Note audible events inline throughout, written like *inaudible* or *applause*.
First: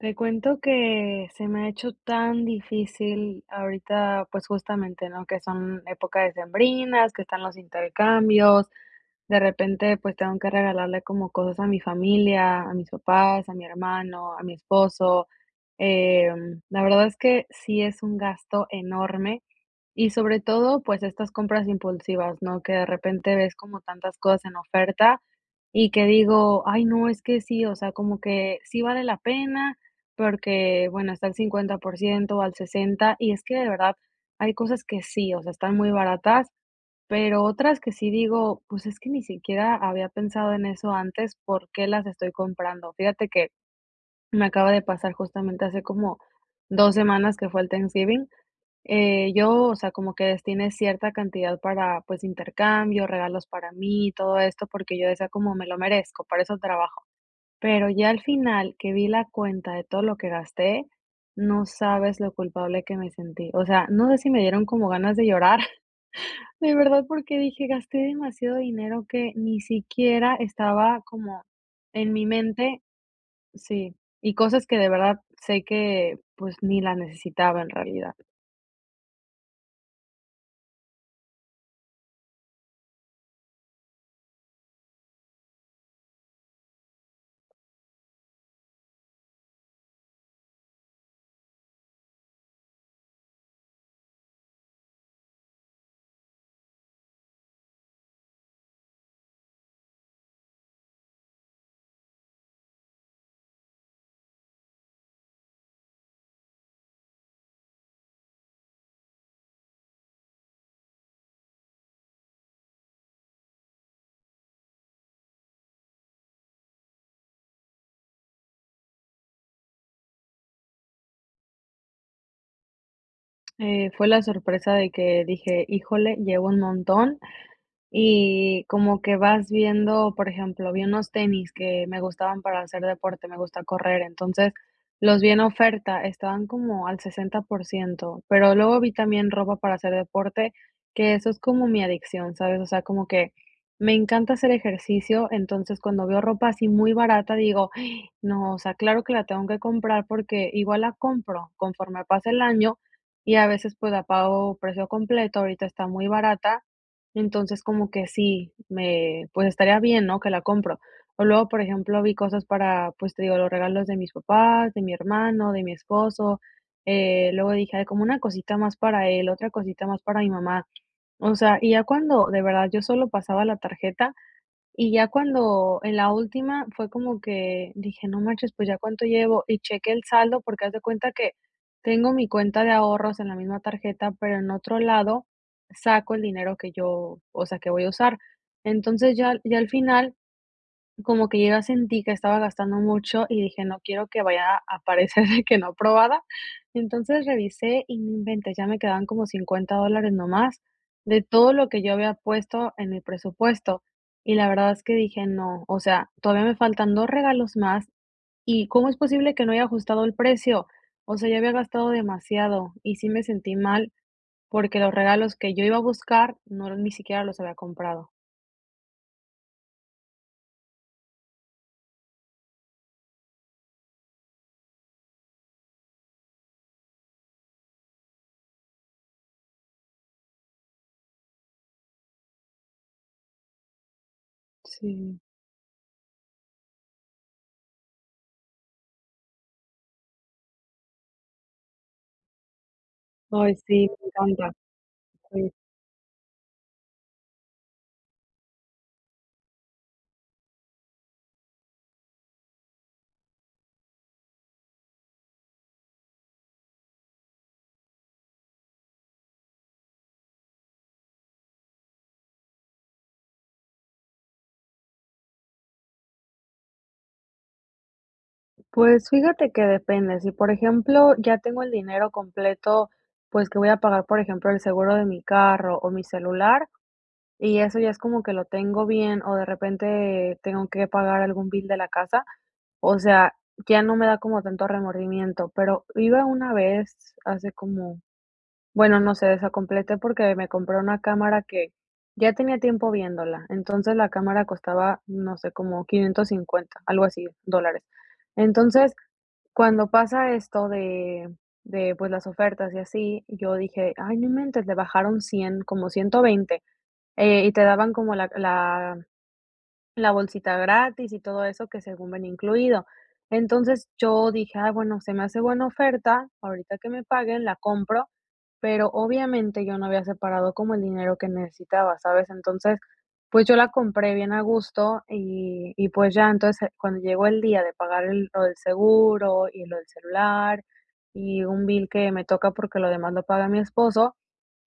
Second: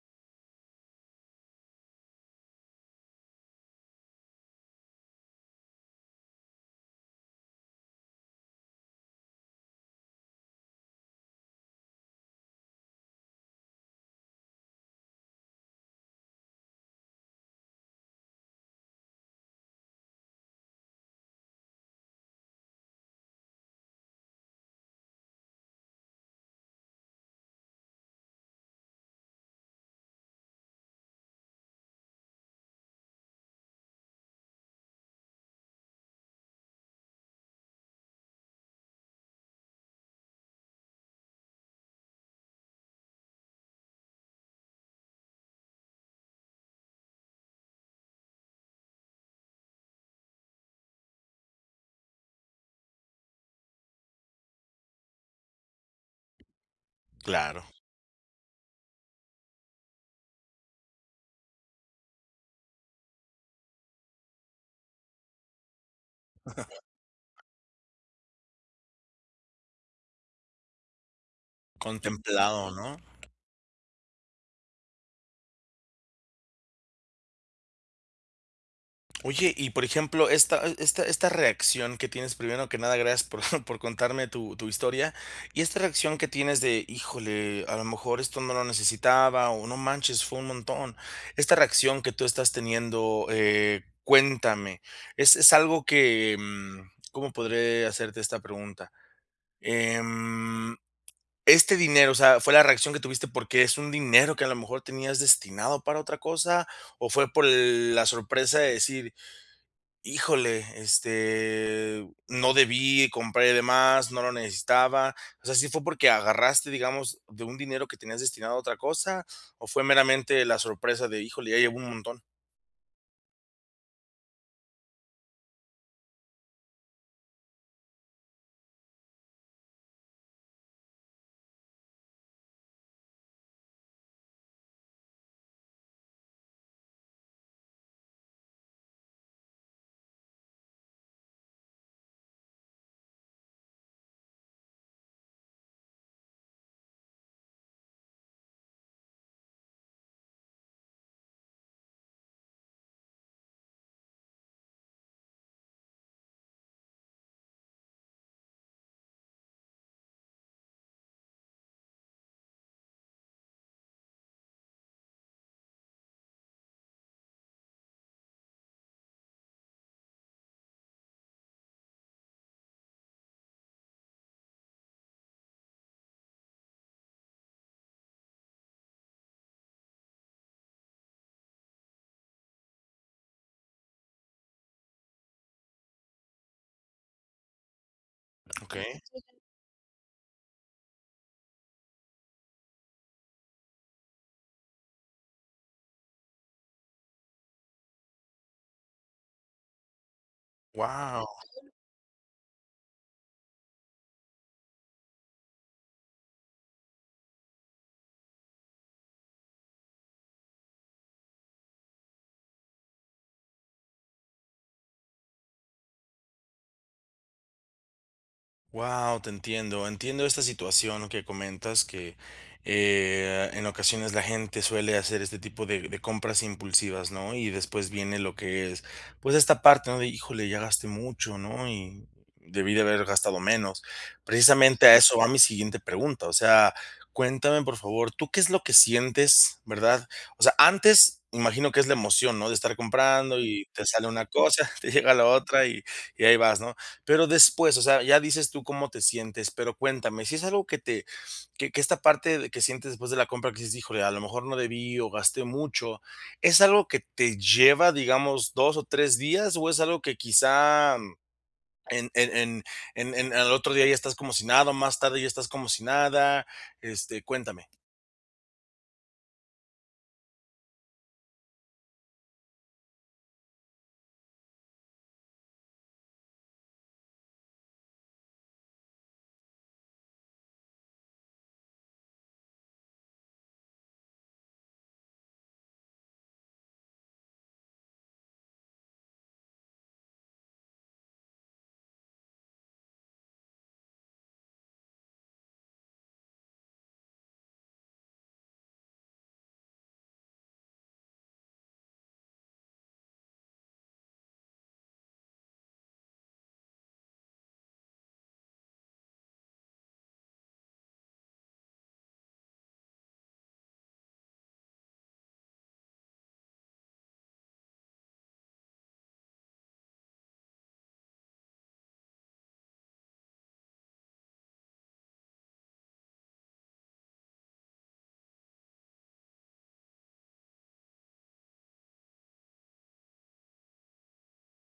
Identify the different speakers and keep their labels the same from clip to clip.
Speaker 1: Te cuento que se me ha hecho tan difícil ahorita, pues, justamente, ¿no?, que son épocas decembrinas, que están los intercambios. De repente, pues, tengo que regalarle como cosas a mi familia, a mis papás, a mi hermano, a mi esposo. Eh, la verdad es que sí es un gasto enorme y sobre todo, pues, estas compras impulsivas, ¿no? Que de repente ves como tantas cosas en oferta y que digo: "Ay no, es que sí", o sea, como que sí vale la pena porque, bueno, está al 50% al 60. Y es que de verdad hay cosas que sí, o sea, están muy baratas, pero otras que sí digo: "Pues, es que ni siquiera había pensado en eso antes, ¿por qué las estoy comprando?". Fíjate que me acaba de pasar justamente hace como 2 semanas que fue el Thanksgiving. Eh, yo, o sea, como que destiné cierta cantidad para, pues, intercambio, regalos para mí y todo esto, porque yo decía como: "Me lo merezco, para eso trabajo".
Speaker 2: Claro.
Speaker 1: Pero ya al final que vi la cuenta de todo lo que gasté, no sabes lo culpable que me sentí, o sea, no sé si me dieron como ganas de llorar, *chuckles* de verdad porque
Speaker 2: *chuckles*
Speaker 1: dije: "Gasté demasiado dinero que ni siquiera estaba como en mi
Speaker 2: Contemplado,
Speaker 1: mente".
Speaker 2: ¿no?
Speaker 1: Sí. Y cosas que de verdad sé que, pues, ni la necesitaba, en realidad.
Speaker 2: Oye, y por ejemplo, esta esta esta reacción que tienes, primero que nada, gracias por *chuckles* por contarme tu tu historia, Y esta reacción que tienes de: "Híjole, a lo mejor esto no lo necesitaba, o no manches, fue un montón". Esta reacción que tú estás teniendo, eh, cuéntame, es es algo que, mm, ¿cómo podré hacerte esta pregunta? Em, este dinero, o sea, ¿fue la reacción que tuviste? ¿Por qué es un dinero que a lo mejor tenías destinado para otra cosa? ¿O fue por l la sorpresa de decir, híjole, este, no debí, compré de más, no lo necesitaba? O sea, ¿sí fue porque agarraste, digamos, de un dinero que tenías destinado a otra cosa o fue meramente la sorpresa de híjole, ya llevo un montón?
Speaker 1: Eh, fue la sorpresa de que dije: "Híjole, llevo un montón", y como que vas viendo, por ejemplo, vi unos tenis que me gustaban para hacer deporte, me gusta correr. Entonces, los vi en oferta, estaban como al 60%, pero luego vi también ropa para hacer deporte, que eso es como mi adicción, ¿sabes? O sea, como que me encanta hacer ejercicio. Entonces, cuando veo ropa así muy barata digo: *gasps* "No, o sea, claro que la tengo que comprar" porque igual la compro conforme pasa el año y a veces, pues, la pago precio completo, ahorita está muy barata, entonces, como que sí, me, pues, estaría bien, ¿no? Que la compro. O luego, por ejemplo, vi cosas para, pues, te digo, los regalos de mis papás, de mi hermano, de mi esposo. Eh, luego dije, ay, como una cosita más para él, otra cosita más para mi mamá. O sea, y ya cuando, de verdad, yo solo pasaba la tarjeta, y ya cuando en la última fue como que dije: "No manches, pues, ¿ya cuánto llevo?", y cheque el saldo, porque haz de cuenta que tengo mi cuenta de ahorros en la misma tarjeta, pero en otro lado saco el dinero que yo, o sea, que voy a usar.
Speaker 2: Okey.
Speaker 1: Entonces, ya ya al final, como que yo ya sentí que estaba gastando mucho y dije no quiero que vaya a aparecer que no aprobada. Entonces, revisé y no inventes, ya me quedaban como 50 dólares nada más de
Speaker 2: Guau.
Speaker 1: todo lo que yo había puesto en mi presupuesto, y la verdad es que dije no, o sea, todavía me faltan 2 regalos más y cómo es posible que no haya ajustado el precio. O sea, ya había gastado demasiado y sí me sentí mal, porque los regalos que yo iba a buscar no ni siquiera los había comprado.
Speaker 2: Guau, te entiendo. Entiendo esta situación que comentas, que, eh, en ocasiones, la gente suele hacer este tipo de de compras impulsivas, ¿no? Y después viene lo que es, pues, esta parte, ¿no? De híjole, ya gasté mucho, ¿no? Y debí de haber gastado menos. Precisamente a eso
Speaker 1: Sí.
Speaker 2: va mi siguiente pregunta. O sea, cuéntame, por favor, ¿tú qué es lo que sientes, verdad? O sea, antes, imagino que es la emoción, ¿no?, de estar comprando
Speaker 1: Ay,
Speaker 2: y te
Speaker 1: sí.
Speaker 2: sale
Speaker 1: Me
Speaker 2: una
Speaker 1: encanta.
Speaker 2: cosa, te llega la
Speaker 1: Sí.
Speaker 2: otra y y ahí vas, ¿no? Pero después, o sea, ya dices tú cómo te sientes. Pero cuéntame, si es algo que te que que esta parte de que sientes después de la compra que dices: "Híjole, a lo mejor no debí o gasté mucho". ¿Es algo que te lleva, digamos, 2 o 3 días, o, es algo que quizá en en en en en al otro día ya estás como si nada, o más tarde ya estás como si nada? Este, cuéntame.
Speaker 1: Pues, fíjate que depende. Sí, por ejemplo, ya tengo el dinero completo, pues, que voy a pagar. Por ejemplo, el seguro de mi carro o mi celular, y eso ya es como que lo tengo bien, o de repente tengo que pagar algún bill de la casa, o sea, ya no me da como tanto remordimiento. Pero iba una vez, hace como bueno, no sé, desacompleté porque me compré una cámara que ya tenía tiempo viéndola, entonces, la cámara costaba, no sé, como 550, algo así, dólares. Entonces, cuando pasa esto de de, pues, las ofertas y así, yo dije: "Ay, no inventes, le bajaron 100, como 120". Eh, y te daban como la la la bolsita gratis y todo eso que según venía incluido. Entonces, yo dije: "Ah, bueno, se me hace buena oferta, ahorita que me paguen la compro". Pero, obviamente, yo no había separado como el dinero que necesitaba, ¿sabes? Entonces, pues, yo la compré bien a gusto y y, pues, ya. Entonces, cuando llegó el día de pagar lo del seguro y lo del celular, y un bill que me toca porque lo demás lo paga mi esposo,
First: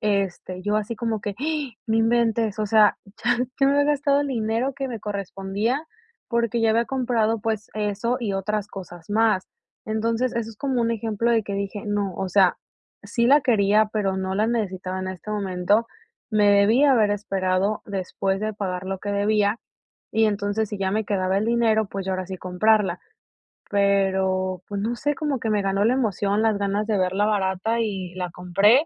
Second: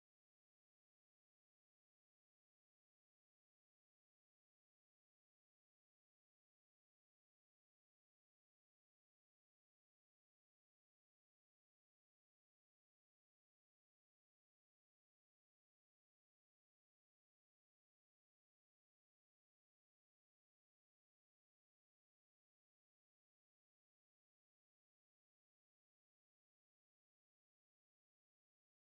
Speaker 1: este, yo así como que, *gasps* no inventes. O sea, ya yo me había gastado el dinero que me correspondía, porque ya había comprado, pues, eso y otras cosas más. Entonces, eso es como un ejemplo de que dije: "No, o sea, sí la quería, pero no la necesitaba en este momento. Me debí haber esperado después de pagar lo que debía, y entonces, si ya me quedaba el dinero, pues, yo ahora sí comprarla". Pero, pues, no sé, como que me ganó la emoción, las ganas de verla barata y la compré.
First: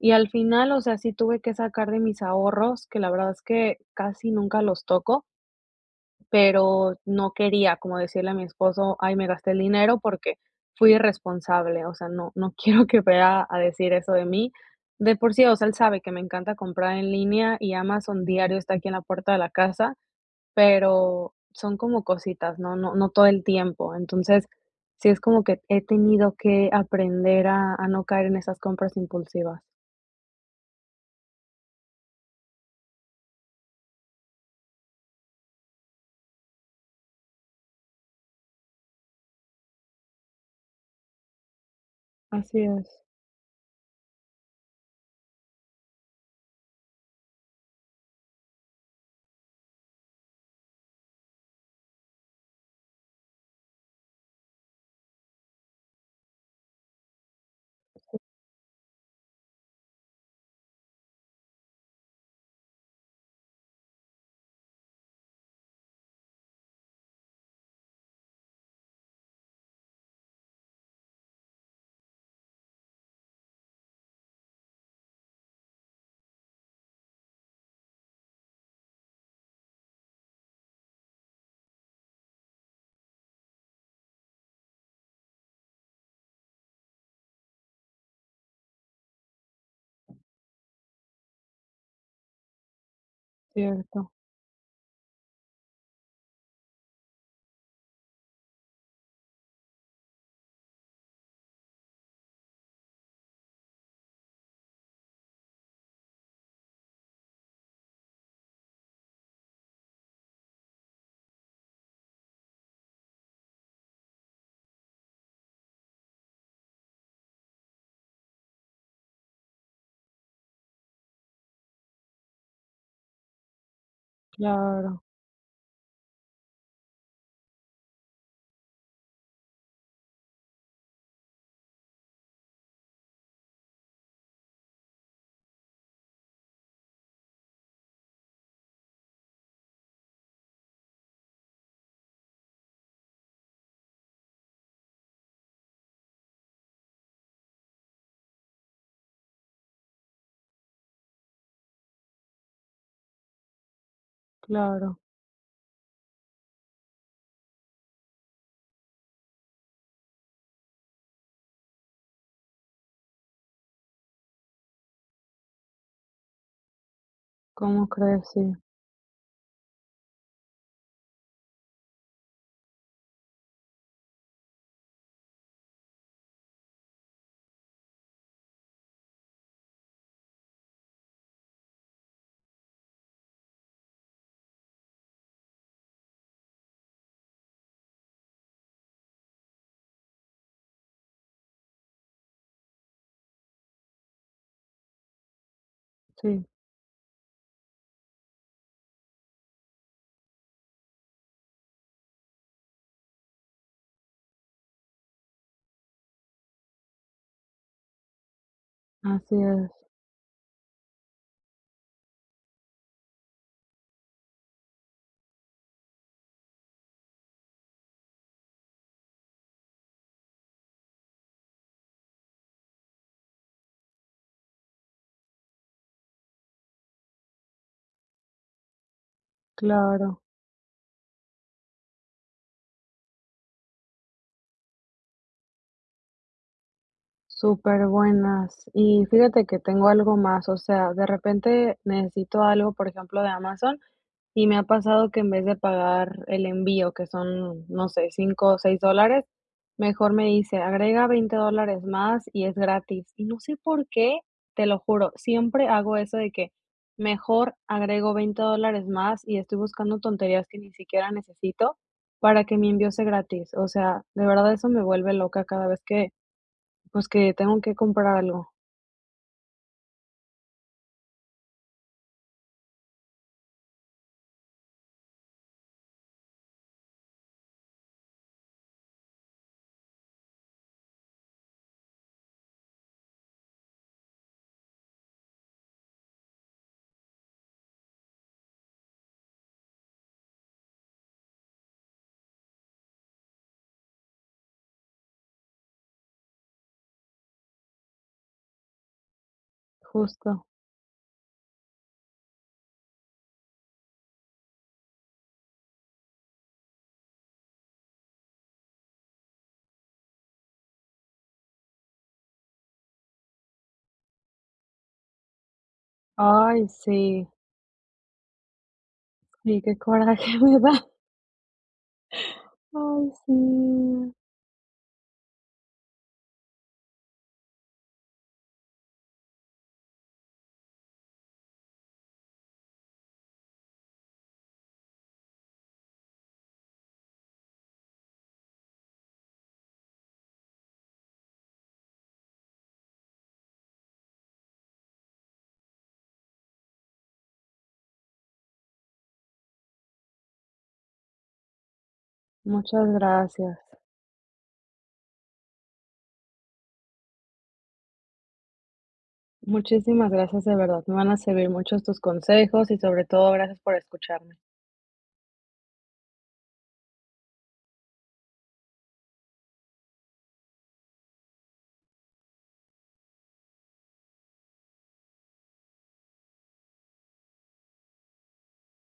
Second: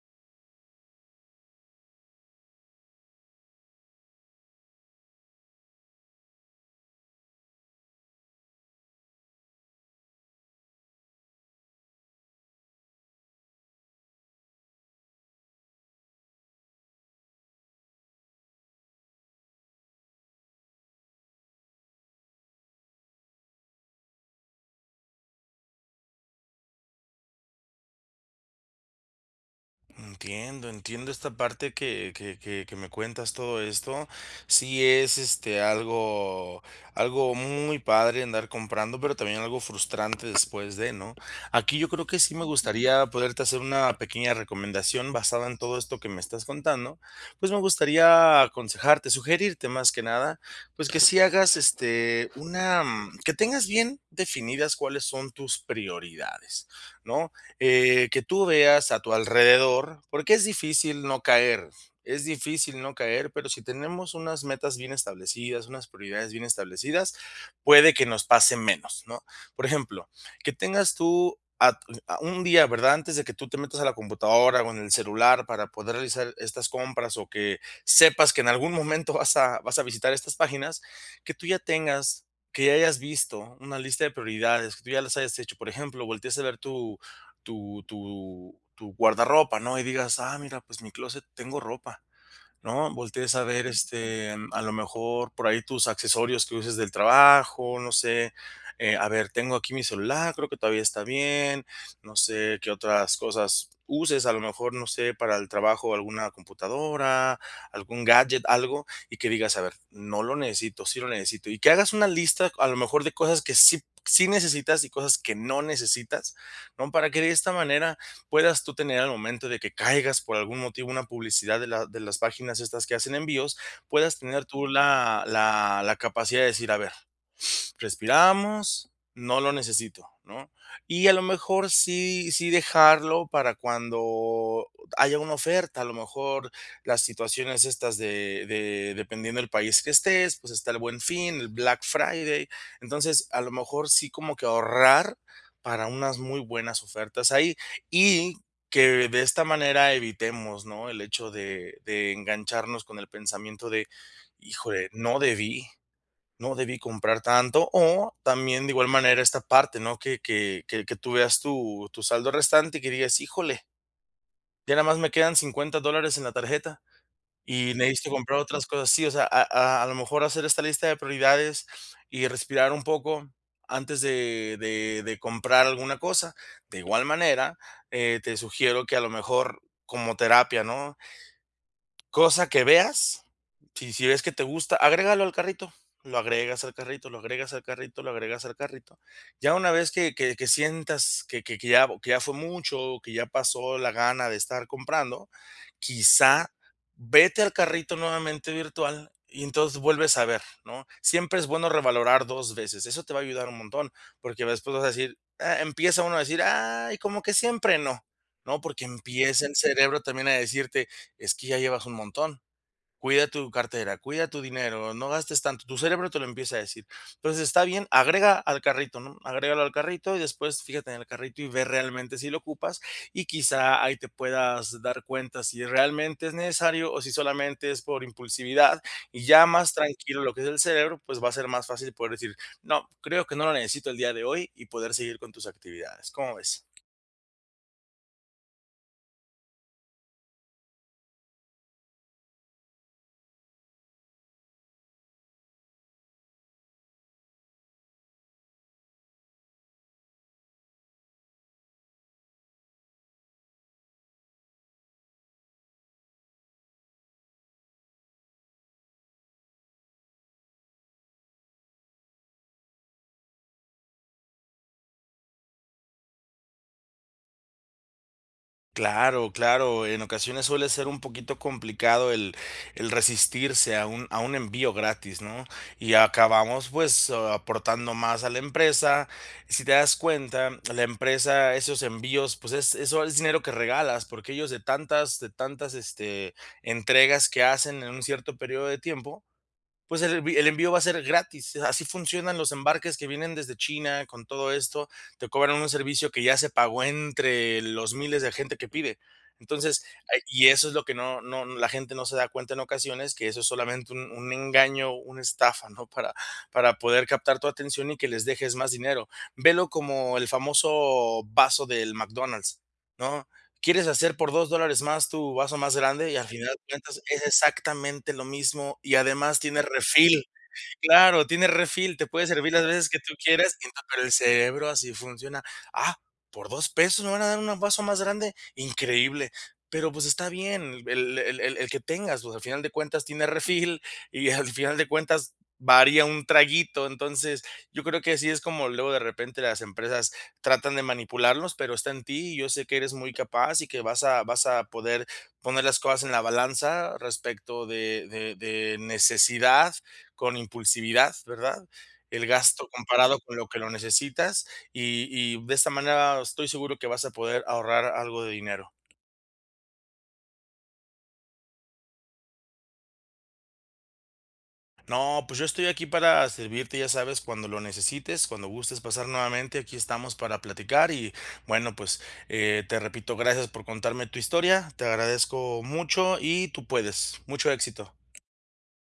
Speaker 1: Y al final, o sea, sí tuve que sacar de mis ahorros, que la verdad es que casi nunca los toco pero no quería como decirle a mi esposo: "Ay me gasté el dinero porque fui irresponsable". O sea, no no quiero que vea a decir eso de mí. De por sí, o sea, él sabe que me encanta comprar en línea, y Amazon diario está aquí en la puerta de la casa, pero son como cositas, no no no todo el tiempo. Entonces, sí es como que he tenido que aprender a a no caer en esas compras impulsivas.
Speaker 2: Entiendo, entiendo esta parte que que que que me cuentas todo esto. Sí es, este, algo algo muy padre andar comprando, pero también algo frustrante después de, ¿no? Aquí yo creo que sí me
Speaker 1: Así es.
Speaker 2: gustaría poderte hacer una pequeña recomendación basada en todo esto que me estás contando. Pues, me gustaría aconsejarte, sugerirte más que nada. Pues, que sí hagas, este, una que tengas bien definidas cuáles son tus prioridades, ¿no? Eh, que tú veas a tu alrededor, porque es difícil no caer, es difícil no caer, pero si tenemos unas metas bien establecidas, unas prioridades bien establecidas, puede que nos pase menos, ¿no? Por ejemplo, que tengas tú a t u a un día, ¿verdad?, antes de que tú te metas a la computadora o en el celular para poder realizar estas compras, o que sepas que en algún momento vas a vas a visitar estas páginas, que tú ya tengas, que ya hayas visto una lista de prioridades, que tú ya las hayas hecho. Por ejemplo, voltees a ver tu tu tu tu guardarropa, ¿no?, y digas: "Ah, mira, pues, mi clóset, tengo ropa", ¿no? Voltees a ver,
Speaker 1: Cierto.
Speaker 2: este, a lo mejor por ahí tus accesorios que uses del trabajo, no sé. Eh, a ver, tengo aquí mi celular, creo que todavía está bien. No sé qué otras cosas uses, a lo mejor, no sé, para el trabajo, alguna computadora, algún gadget, algo, y que digas: "A ver, no lo necesito, sí lo necesito", y que hagas una lista, a lo mejor, de cosas que sí p sí necesitas y cosas que no necesitas, ¿no? Para que, de esta manera, puedas tú tener, al momento de que caigas por algún motivo, una publicidad de la de las páginas estas que hacen envíos, puedas tener tú
Speaker 1: Claro.
Speaker 2: la la la capacidad de decir: "A ver, *inhales* respiramos, no lo necesito", ¿no? Y a lo mejor sí sí dejarlo para cuando haya una oferta, a lo mejor las situaciones estas de de dependiendo el país que estés, pues está el Buen Fin, el Black Friday. Entonces, a lo mejor sí como que ahorrar para unas muy buenas ofertas ahí. Y que, de esta manera, evitemos, ¿no?, el hecho de de engancharnos con el pensamiento de: "Híjole,
Speaker 1: Claro.
Speaker 2: no debí no debí comprar tanto". O también, de igual manera, esta parte, ¿no?, que que que tú veas tu tu saldo restante, que digas: "Híjole ya nada más me quedan 50 dólares en la tarjeta y
Speaker 1: ¿Cómo
Speaker 2: necesito
Speaker 1: crees?
Speaker 2: comprar
Speaker 1: Sí.
Speaker 2: otras cosas". Sí, o sea, a a a lo mejor hacer esta lista de prioridades y respirar un poco antes de de de comprar alguna cosa. De igual manera, eh, te sugiero que, a lo mejor, como terapia, ¿no? Cosa que veas, si si ves que te gusta, agrégalo al carrito, lo agregas al carrito, lo agregas al carrito, lo agregas al carrito. Ya una vez que que que sientas que que que ya que ya fue mucho o que ya pasó la gana de estar comprando,
Speaker 1: Sí.
Speaker 2: quizá vete al carrito nuevamente virtual y entonces vuelves a ver, ¿no? Siempre es bueno revalorar 2 veces. Eso te va a ayudar un montón, porque después vas a decir, ah, empieza uno a decir: "Ay como que siempre no", ¿no?, porque
Speaker 1: Así
Speaker 2: empieza el
Speaker 1: es.
Speaker 2: cerebro también a decirte: "Es que ya llevas un montón, cuida tu cartera, cuida tu dinero, no gastes tanto". Tu cerebro te lo empieza a decir. Entonces, está bien, agrega al carrito, ¿no? Agrégalo al carrito y después fíjate en el carrito y ve realmente si lo ocupas. Y quizá ahí te puedas dar cuenta si realmente es necesario o si solamente es por impulsividad, y ya más
Speaker 1: Claro.
Speaker 2: tranquilo lo que es el cerebro, pues va a ser más fácil poder decir: "No, creo que no lo necesito el día de hoy" y poder seguir con tus actividades. ¿Cómo ves?
Speaker 1: Súper buenas. Y fíjate que tengo algo más, o sea, de repente necesito algo, por ejemplo, de Amazon, y me ha pasado que en vez de pagar el envío, que son, no sé, 5 ó 6 dólares, mejor me dice agrega 20 dólares más y es gratis. Y no sé por qué, te lo juro, siempre hago eso de que mejor agrego 20 dólares más y estoy buscando tonterías que ni siquiera necesito, para que mi envío sea gratis. O sea, de verdad eso me vuelve loca cada vez que, pues, que tengo que comprar algo.
Speaker 2: Claro, claro, en ocasiones suele ser un poquito complicado el el resistirse a un a un envío gratis, ¿no? Y acabamos, pues, aportando más a la empresa. Si te das cuenta, la empresa esos envíos, pues, es eso es dinero que regalas, porque ellos de tantas de tantas, este, entregas que hacen en un cierto período de tiempo, pues, el envi el envío va a ser gratis. Así funcionan los embarques que vienen desde China, con todo esto te cobran un servicio que ya se pagó entre los miles de gente que pide. Entonces, hay
Speaker 1: Justo.
Speaker 2: y eso es lo que no no la gente no se da cuenta en ocasiones que eso es solamente un un engaño, una estafa, ¿no? Para para poder captar tu atención y que les dejes más dinero, ve lo como el famoso vaso del McDonald's, ¿no? ¿Quieres hacer por 2 dólares más tu vaso más grande? Y al final de
Speaker 1: Ay,
Speaker 2: cuentas es
Speaker 1: sí.
Speaker 2: exactamente lo mismo y además tiene
Speaker 1: Sí, qué
Speaker 2: refill.
Speaker 1: coraje me da.
Speaker 2: Claro, tiene refill, te puede servir las veces que
Speaker 1: Ay,
Speaker 2: tú quieras, *unintelligible* pero el
Speaker 1: sí.
Speaker 2: cerebro, así funciona. Ah, por 2 pesos me van a dar un vaso más grande, increíble. Pero, pues, está bien el el el el que tengas, pues, al final de cuentas tiene refill, y al final de cuentas varía un traguito. Entonces, yo creo que así es como luego de repente las empresas tratan de manipularnos, pero está en ti. Yo sé que eres muy capaz, y que vas a vas a poder poner las cosas en la balanza respecto de de de necesidad con impulsividad, ¿verdad? El gasto
Speaker 1: Muchas
Speaker 2: comparado con lo que
Speaker 1: gracias.
Speaker 2: lo necesitas, y y, de esta manera estoy seguro que vas a poder ahorrar algo de dinero.
Speaker 1: Muchísimas gracias, de verdad, me van a servir muchos estos consejos y sobre todo gracias por escucharme.
Speaker 2: No, pues, yo estoy aquí para a servirte, ya sabes, cuando lo necesites, cuando gustes pasar nuevamente, aquí estamos para platicar y bueno, pues, eh, te repito, gracias por contarme tu historia, te agradezco mucho y tú puedes, mucho éxito.